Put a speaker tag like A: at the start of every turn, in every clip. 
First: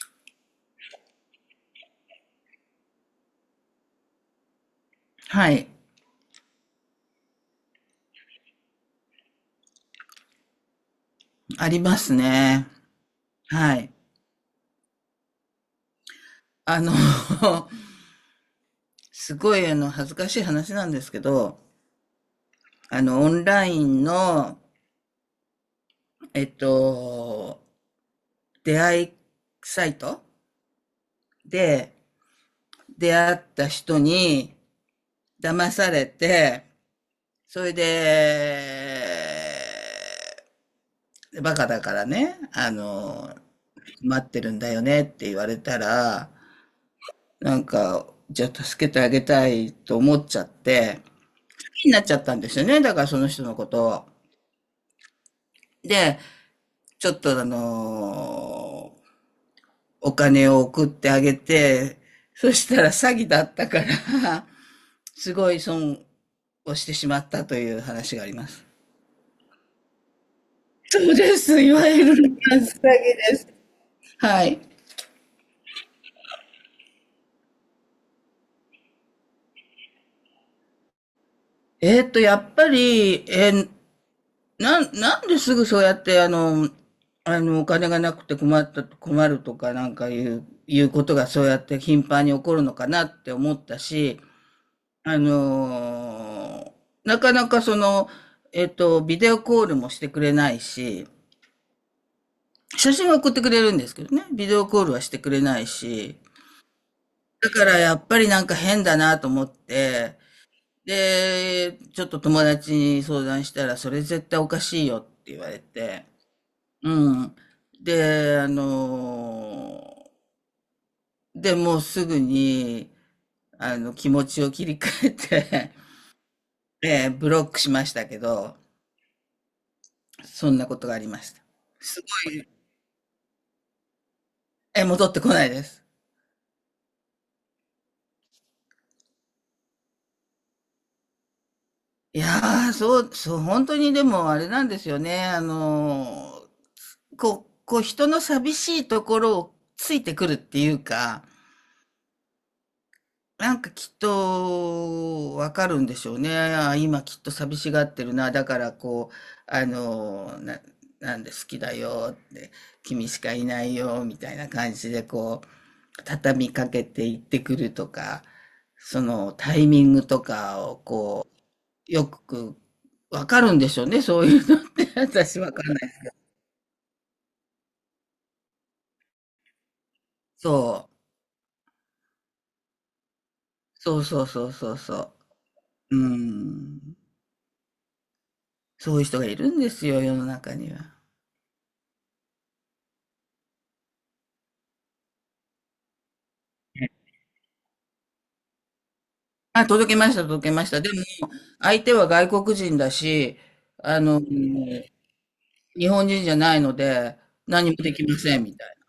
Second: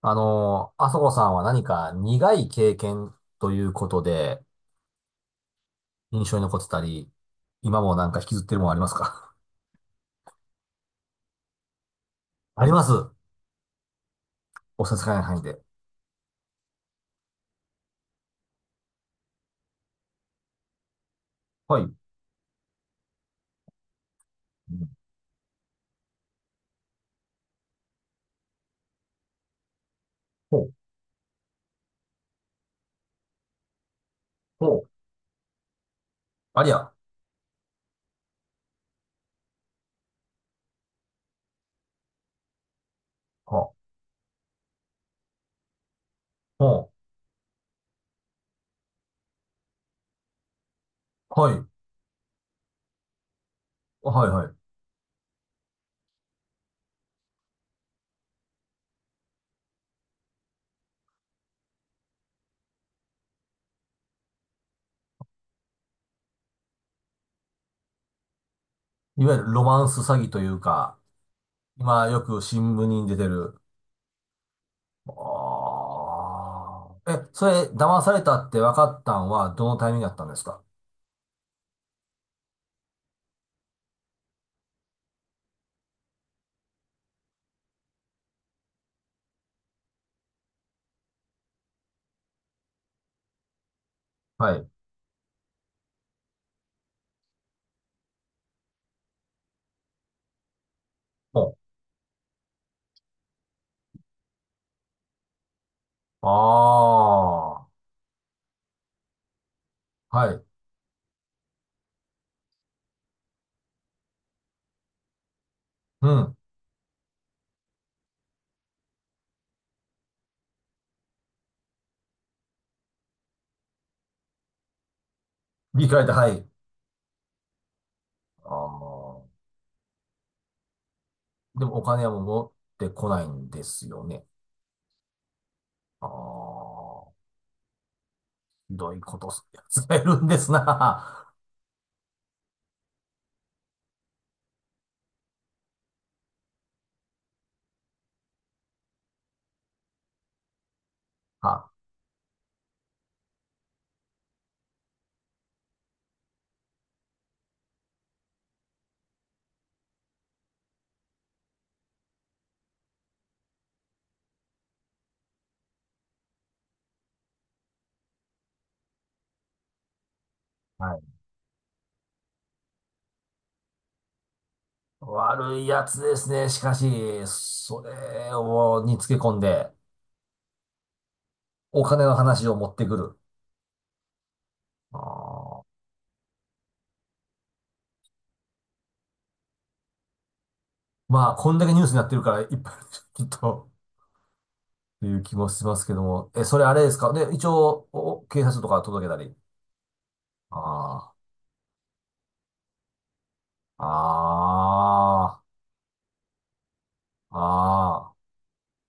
A: あそこさんは何か苦い経験ということで
B: はい。
A: 印象に残ってたり、今もなんか引きずってるものありますか？
B: あります
A: あ
B: ね。
A: ります。
B: はい。
A: お差し支えない範囲で。
B: あの、すごい恥ずかしい話なんですけど、
A: はい。う
B: オンラインの、
A: ん。
B: えっと、出会いサイト
A: ほう、
B: で出会った人に
A: ほう、
B: 騙され
A: あ
B: て、
A: りゃ。
B: それで、バカだからね、
A: ほ
B: 待ってるんだよねって言われたら、
A: う、ほ
B: なんか、じゃあ助けてあげたいと思っちゃって、
A: う、はい、
B: になっちゃったんですよね。だからその人のことを。
A: はい、はい。
B: で、ちょっとお金を送ってあげて、そしたら詐欺だったから、すごい損をしてしまったという話があります。
A: いわゆるロマンス詐欺というか、
B: そうです。いわゆ
A: 今
B: る
A: よ
B: 詐欺
A: く新聞に出て
B: です。
A: る。
B: はい。
A: あーえ、それ騙されたって分かったんはどのタイミングだったんですか？
B: やっぱり、なんですぐそうやって、お金がなくて困った、困るとかなんかいうことがそうやって頻繁に起こるのかなって思ったし、
A: はい。
B: あのーなかなかその、ビデオコールもしてくれないし、
A: ほ
B: 写真は送ってくれるんですけどね、ビデオコールはしてくれないし、
A: う。
B: だか
A: あ
B: ら
A: あ、
B: やっぱりなんか変だなと思って、
A: はい。
B: で、ちょっと友達に相談したら、それ絶対おかしいよって言われて、
A: うん。
B: うん。で、あのーで、もうすぐに、気持ちを切り替えて、
A: 理解だ、はい。
B: ブロックしましたけ
A: あ
B: ど、
A: あ。
B: そんなことがありました。
A: でもお
B: す
A: 金はもう
B: ごい。
A: 持ってこないんですよね。
B: え、戻ってこないです。
A: ああ。ひどいことするやつがいるんですな。
B: いやー、そう、そう、本当にでもあれなんですよね。こう、人の寂しいところをついてくるっていうか、
A: は、
B: なんかきっとわかるんでしょうね。あー今きっと寂しがってるな。だからこう、あのー、ななんで好きだよって、君しかいないよみたいな感じで畳みかけて行ってくるとか、そのタイミングとかを
A: はい。
B: こう、よくわかるんでしょうね、そういうのって 私わ
A: 悪
B: か
A: い
B: んな
A: やつ
B: い。
A: ですね。しかし、それを、につけ込んで、
B: そう。
A: お金の話を持ってくる。
B: そうそうそうそう
A: あ
B: そ
A: あ。
B: う。うん。そういう人がいるんですよ、世の中には。
A: まあ、こんだけニュースになってるから、いっぱいあるきっと、という気もしますけども。え、それあれですかで、一応、お警察とか届けたり。
B: あ、届けました、届けました。でも、
A: あ
B: 相手は外国人だし、
A: あ。
B: あの、
A: あ
B: 日本人じゃないので、
A: あ。
B: 何もでき
A: あ
B: ま
A: あ。
B: せん、みたいな。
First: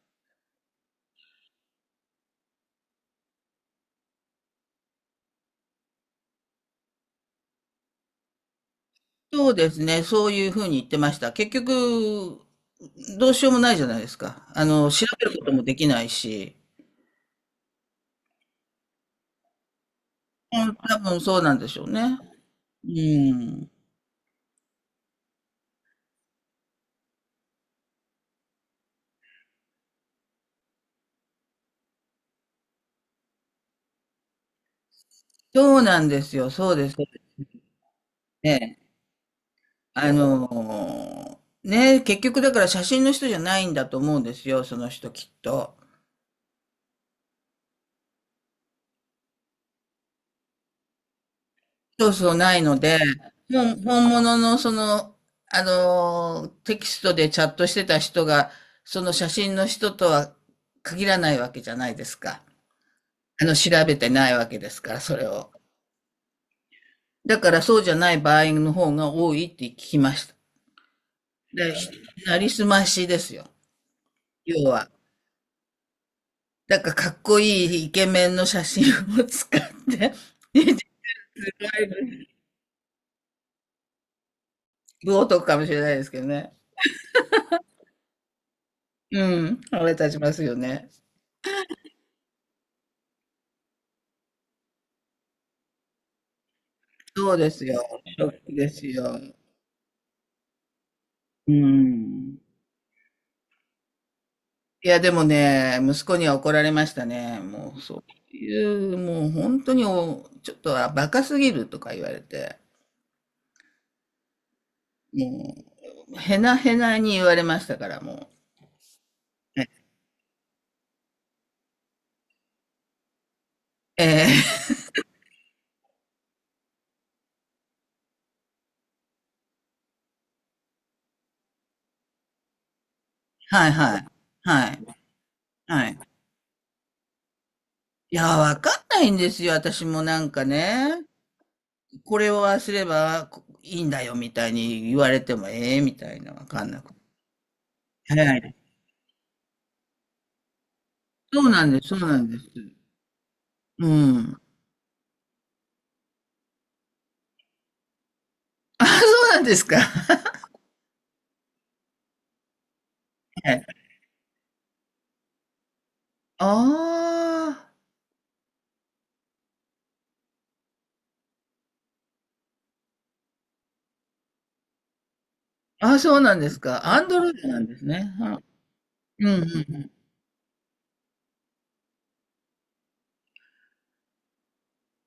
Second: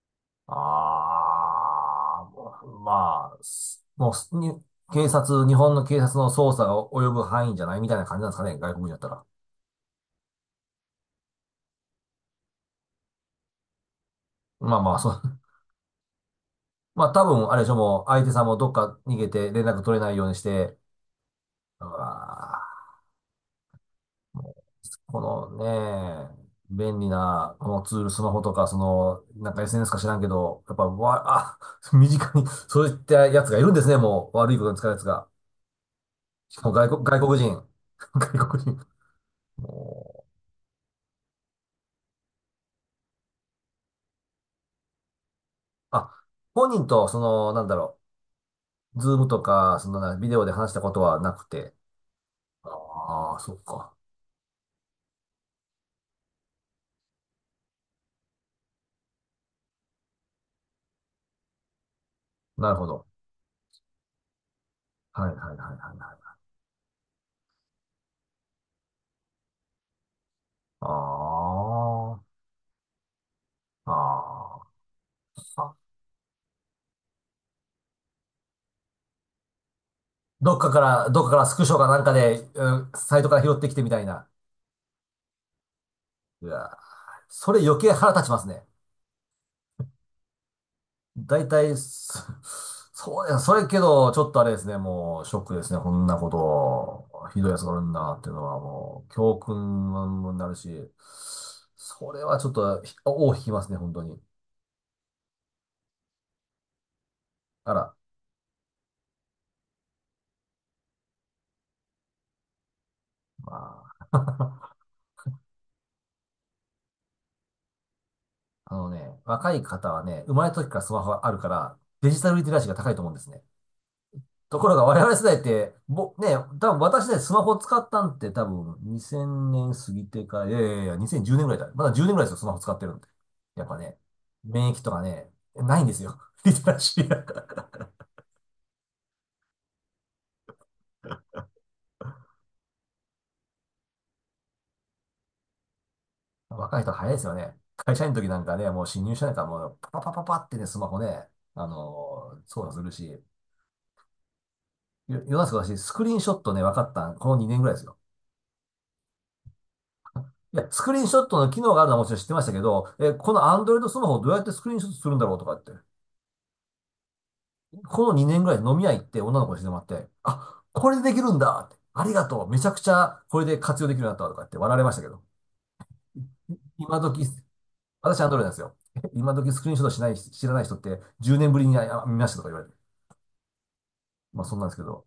A: ああ、もうまあ、すもうすに、警察、日本の警察の捜査が及ぶ範囲じゃないみたいな感じなんですかね、外国人だったら。
B: そうですね。そういうふうに言ってました。結局、どうしようもないじゃないですか。
A: まあまあ、
B: 調
A: そ
B: べる
A: う。
B: こともできないし。
A: まあ多分、あれでしょ、もう相手さんもどっか逃げて連絡取れないようにし
B: うん、
A: て、
B: 多分そうなんでしょ
A: う
B: うね。
A: わ
B: うん。
A: ー、このね、便利な、このツール、スマホとか、その、なんか SNS か知らんけど、やっぱ、わ、あ、身近に、そういったやつがいるんですね、もう。悪いことに使うやつが。
B: そうなんですよ。
A: しか
B: そ
A: も
B: う
A: 外
B: です
A: 国、
B: よ
A: 外国人。外国
B: ね。
A: 人。
B: あ
A: もう
B: のね、結局だから写真の人じゃないんだと思うんですよ。その人きっと。
A: あ、本人と、その、ズームとか、そのな、ビデオで話したことはなくて。
B: そうそうないので、
A: ああ、そっ
B: もう
A: か。
B: 本物のその、テキストでチャットしてた人が、その写真の人とは限らないわけじゃないですか。
A: なるほど。
B: 調べてないわけですから、そ
A: は
B: れ
A: い、はい、はい、
B: を。
A: はい、はい。
B: だからそうじゃない場合の方が多いって聞きました。
A: あ
B: で、
A: あ、
B: なりすましですよ。
A: あ
B: 要は。
A: ー、あ。
B: だからかっこいいイケメンの写真を使って、す
A: どっかから、どっかからスクショ
B: ご
A: かなんか
B: い、
A: で、うんサイトから拾ってきてみたいな。
B: 冒涜かもしれないですけど
A: う
B: ね。
A: わー、それ余計腹立ちますね。
B: うん、腹立ちますよね。
A: 大体、そそうや、それけど、ちょっとあれですね、もう、ショックですね、こんなこと、
B: そう
A: ひど
B: で
A: いやつ
B: す
A: がおる
B: よ。
A: んだなっ
B: ショ
A: ていうの
B: ック
A: は、
B: です
A: もう、
B: よ。
A: 教訓になるし、
B: う
A: それは
B: ん。
A: ちょっと、尾を引きますね、本当に。
B: いや、でもね、息子には怒られましたね。
A: あ
B: もう
A: ら、
B: そういう、もう本当にちょっとはバカすぎるとか言われて。
A: まあ、
B: もう、へなへなに言われましたから、も
A: あのね、若い
B: う。
A: 方はね、生まれた時からスマホがあるから、デジタルリテラシーが高いと思うんですね。と
B: ええ
A: ころが我々世代って、ね、多分私ね、スマホ使ったんって多分2000年過ぎてから、いやいやいや、2010年ぐらいだ。まだ10年ぐらいですよ、スマホ使ってるんで。
B: ー
A: やっ
B: はい
A: ぱね、
B: はい。は
A: 免疫
B: い。
A: とかね、ない
B: は
A: んで
B: い。
A: すよ。リテラシーな、
B: いや、わかんないんですよ、私もなんかね。これをああすればこいいんだよ、みたいに言われても、ええみたいな、わかん
A: 若
B: な
A: い人
B: くて。
A: 早いですよね。会社員の時
B: は
A: なんか
B: い。
A: ね、もう新入社員からもうパパパパパってね、スマホね、
B: そうなんです、そうなんです。
A: 操作するし。
B: うん。
A: よ世の中私、スクリーンショットね、分かったんこの2年ぐらいですよ。
B: あ、そうなんですか。
A: いや、スクリーンショットの機能があるのはもちろん知ってましたけど、え、この
B: はい。
A: Android スマホをどうやってスクリーンショットするんだろうとかって。
B: あ
A: この2年ぐらい飲み屋行って女の子にしてもらって、あ、これでできるんだって、ありがとう、めちゃくちゃこれで活用できるようになったとかって笑われましたけど、
B: あ。あ、そうなんですか。
A: 今
B: アンド
A: 時、
B: ロイドなんですね。
A: 私アンドロイドなんですよ。
B: うん
A: 今
B: うん
A: 時スクリーンショット
B: う
A: しない、知らない人って10年ぶりにあ見ましたとか言われて。まあそんなんですけど。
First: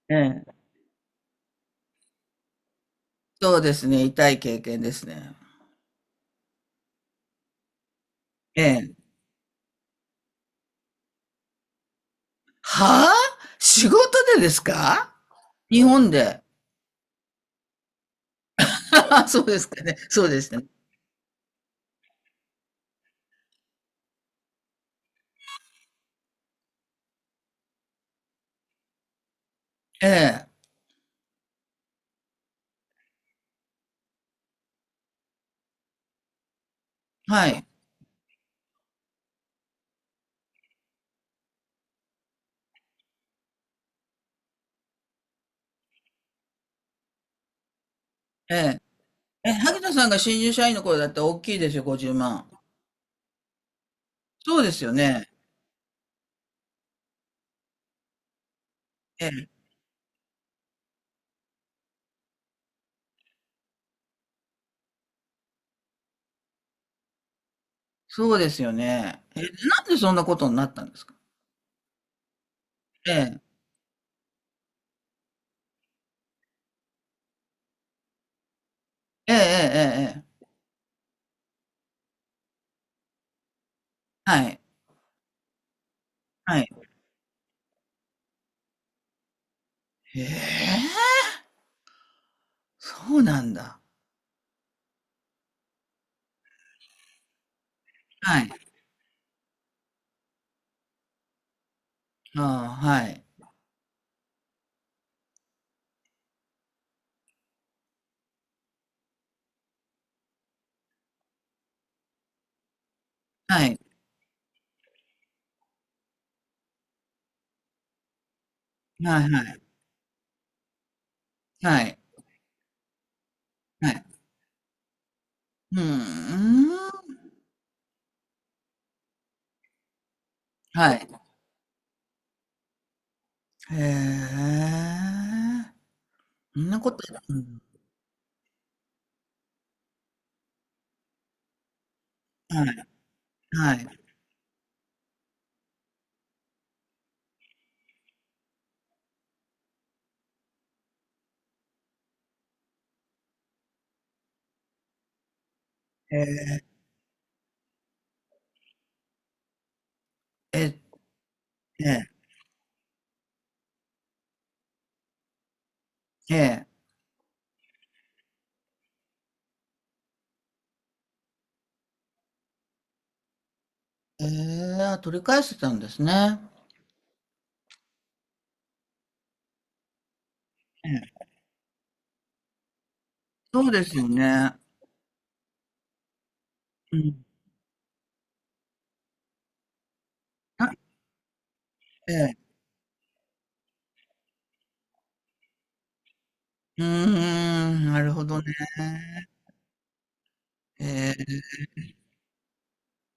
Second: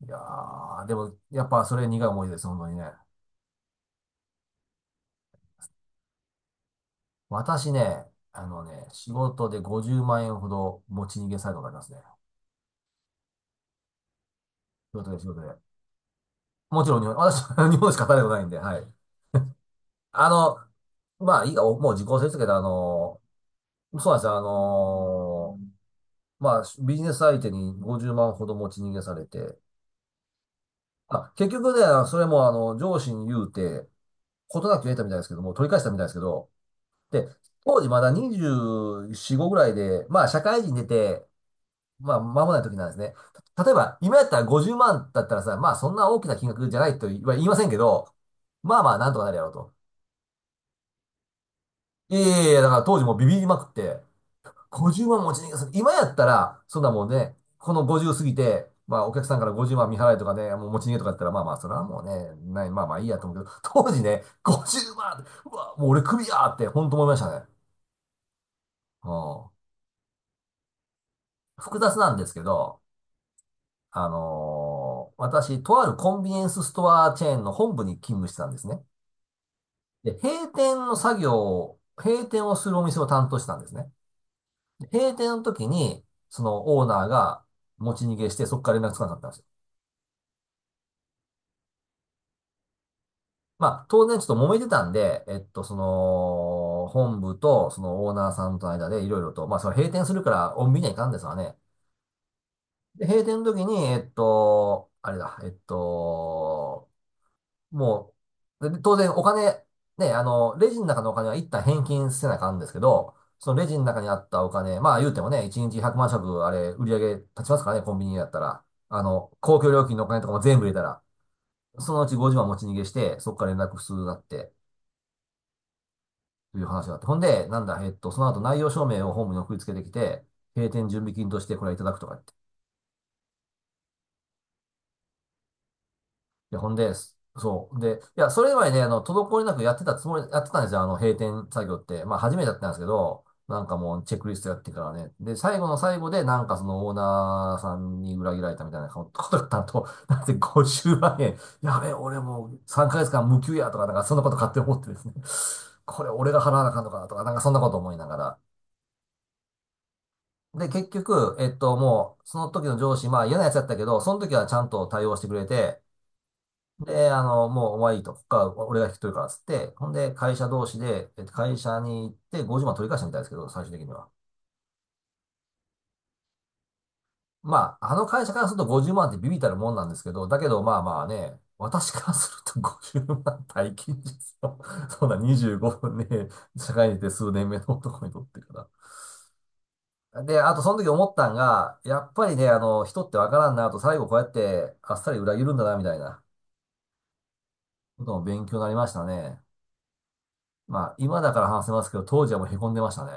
A: い
B: ん。
A: や
B: ええ。
A: ー、でもやっぱそれ苦い思い出です、本当にね。
B: そうですね、痛い経験ですね。
A: 私ね、あ
B: え
A: のね、
B: え。
A: 仕事で50万円ほど持ち逃げサイトがありますね。
B: はあ？仕事でです
A: 仕事
B: か？
A: で仕事で。
B: 日本で。
A: もちろん日本、私、日本でしか働いたことないんで、はい。
B: そうですかね。そ
A: あ
B: うです
A: の、
B: ね。
A: まあいいか、もう時効ですけど、あの、そうなんですよ。まあ、ビジネス相手に50万ほど持ち逃げされて、
B: ええ、
A: あ、結局ね、それも上司に言うて、ことなく得たみたいですけども、取り返したみたいですけど、で、
B: はい。
A: 当時まだ24、5ぐらいで、まあ、社会人出て、まあ、間もない時なんですね。例えば、今やったら50万だったらさ、まあ、そんな大きな金額じゃないとは言いませんけど、
B: え
A: まあまあ、なんとかなるや
B: え。
A: ろ
B: え、
A: うと。
B: 萩田さんが新入社員の頃だったら大きいですよ、50
A: いやいや
B: 万。
A: いや、だから当時もうビビりまくって、
B: そうですよ
A: 50万
B: ね。
A: 持ち逃げする。今やったら、そんなもんね、この50過ぎて、まあお客
B: え
A: さんか
B: え、
A: ら50万見払いとかね、もう持ち逃げとかやったら、まあまあ、それはもうね、ない、まあまあいいやと思うけど、当時ね、50万うまんうわ、もう俺クビやーって、ほんと思いましたね。
B: そうですよ
A: う
B: ね。え、なん
A: ん。
B: でそんなことになったんですか？
A: 複雑なんですけど、
B: ええ。
A: 私、とあるコンビニエンスストアチェーンの本部に勤務してたんですね。
B: ええええええ
A: で、
B: えええ。
A: 閉店をするお店を担当してたんですね。
B: はい。
A: で閉店の時に、そ
B: はい。
A: のオーナーが持ち逃げして、そこから連絡つかなかったんですよ。
B: へえ、そうなんだ。
A: まあ、当然ちょっと揉めてたんで、その、本部と、そのオーナー
B: は
A: さ
B: い。
A: んとの間でいろいろと、まあ、それ閉店するから、お見にはいかんですわね。
B: ああ、は
A: で、閉
B: い。
A: 店の時に、えっと、あれだ、えっと、もう、で当然お金、ね、あの、レジの中のお金は一旦返金せなあかんですけど、その
B: は
A: レジ
B: い。
A: の中にあったお金、まあ言うてもね、1日100万食、あれ、売り上げ立ちますからね、コンビニやったら。あ
B: は
A: の、
B: いは
A: 公
B: い。
A: 共料金のお金とかも全部入れたら、
B: は
A: そ
B: い。
A: のうち50万持ち逃げして、そこから連絡
B: は
A: す
B: い。
A: るなって。
B: うー
A: という
B: ん。
A: 話があって。ほんで、なんだ、えっと、その後内容証明をホームに送りつけてきて、閉店
B: は
A: 準
B: い。
A: 備金としてこれいただくとか言って。
B: へえ。
A: いや、
B: そ
A: ほ
B: ん
A: ん
B: なこ
A: で、
B: と、うん、
A: そう。で、いや、それ前ね、あの、滞りなくやってたつもり、やってたんですよ、あの、閉店作業って。まあ、初めてやって
B: は
A: たんですけ
B: い、
A: ど、なん
B: は
A: か
B: い。
A: もう、チェックリストやってからね。で、最後の最後で、なんかそのオーナーさんに裏切られたみたいなことだったと、なんて50万円、やべえ、俺もう3ヶ月間無給やとか、なんかそんなこと勝手に思ってですね。これ
B: え
A: 俺が払わ
B: え、
A: なあかんのかなとか、なんかそんなこと思いながら、
B: え
A: で、
B: え、
A: 結局、
B: え
A: その時の上司、まあ嫌なやつだったけど、その時はちゃんと対応してくれて、
B: ーえー、え
A: で、あの、もうお前いいと、ここから俺が引き取るからっつって、ほんで、会社同士で、会社に行って50万取り返したみたいですけど、最終的には。
B: ー、あ取り返してたんですね。
A: まあ、あの会社からすると50万ってビビったるもんなんですけど、だけどまあ
B: え
A: まあね、
B: え、
A: 私からすると 50万
B: そう
A: 大
B: です
A: 金
B: よ
A: です
B: ね。
A: よ。そんな25分ね、社会に
B: う
A: 出て
B: ん。
A: 数年目の男にとってから。で、あとそ
B: あ、
A: の時思ったんが、やっ
B: え
A: ぱりね、
B: え、
A: あの、人ってわからんなと、最後こうやってあっさり裏切るんだな、みたいな
B: うーん、な
A: こと
B: る
A: も
B: ほど
A: 勉
B: ね。
A: 強になりましたね。まあ、今だか
B: え
A: ら話せますけど、当時はもう凹んでましたね。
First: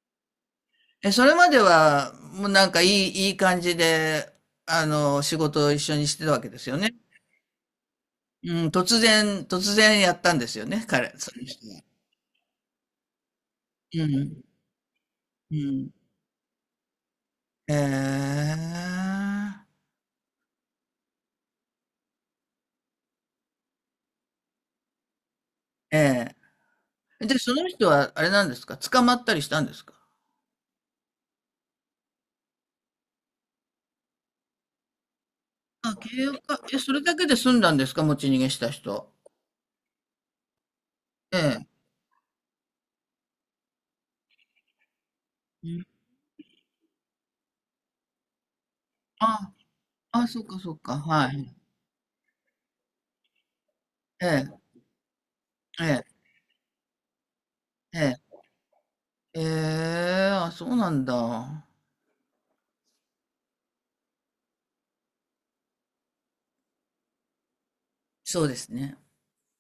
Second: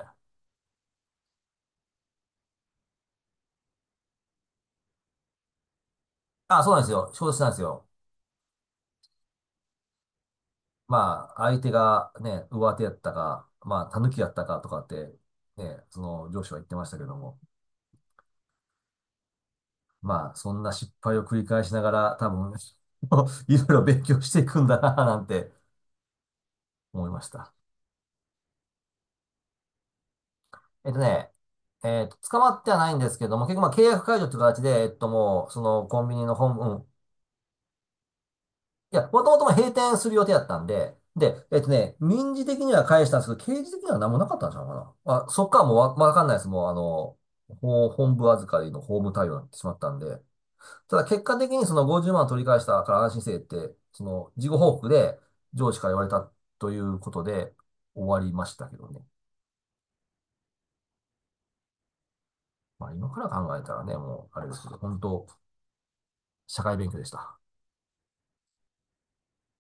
B: え、え、それまでは、もうなんかいい感じで、仕事を一緒にしてたわけで
A: あ、
B: す
A: そう
B: よ
A: なんです
B: ね。
A: よ。承知したんですよ。
B: うん、突然やったんですよね、彼、
A: ま
B: そ
A: あ、
B: の
A: 相
B: 人
A: 手
B: は。
A: がね、上手やったか、まあ、
B: う
A: 狸やっ
B: ん、
A: たかとかって、
B: う
A: ね、
B: ん。
A: その上司は言ってましたけども、
B: ええ、
A: まあ、そんな失敗を繰り返しながら、多分、いろいろ勉強していくんだな、なんて
B: え
A: 思いま
B: え。
A: し
B: で、そ
A: た。
B: の人はあれなんですか？捕まったりしたんですか？
A: えっとね、えっと、捕まってはないんですけども、結局まあ契約解除って形で、えっともう、その
B: あ、
A: コンビニ
B: 契
A: の
B: 約
A: 本、
B: か。
A: う
B: え、
A: ん。
B: それだけで済んだんですか、持ち逃げした
A: いや、
B: 人。
A: もともとも閉店する予定だったんで、
B: え
A: で、えっ
B: え。
A: とね、民事的には返したんですけど、刑事的には何もなかったんちゃうかな。あ、そっから
B: う
A: もう
B: ん。
A: わ、わかんないです。もうあの、法本部預かりの法務対応になっ
B: あ、
A: てしまったんで、
B: あ、そうかそう
A: た
B: か。
A: だ結
B: は
A: 果的
B: い。
A: にその50万を取り返したから安心せえって、そ
B: え
A: の事
B: え、
A: 後報告で上司
B: え
A: から言わ
B: え、
A: れたということで
B: え
A: 終わり
B: え。
A: ましたけどね。
B: ええ、あ、そうなんだ。
A: まあ今から考えたらね、もうあれですけど、本当社会勉強でした。
B: そうですね。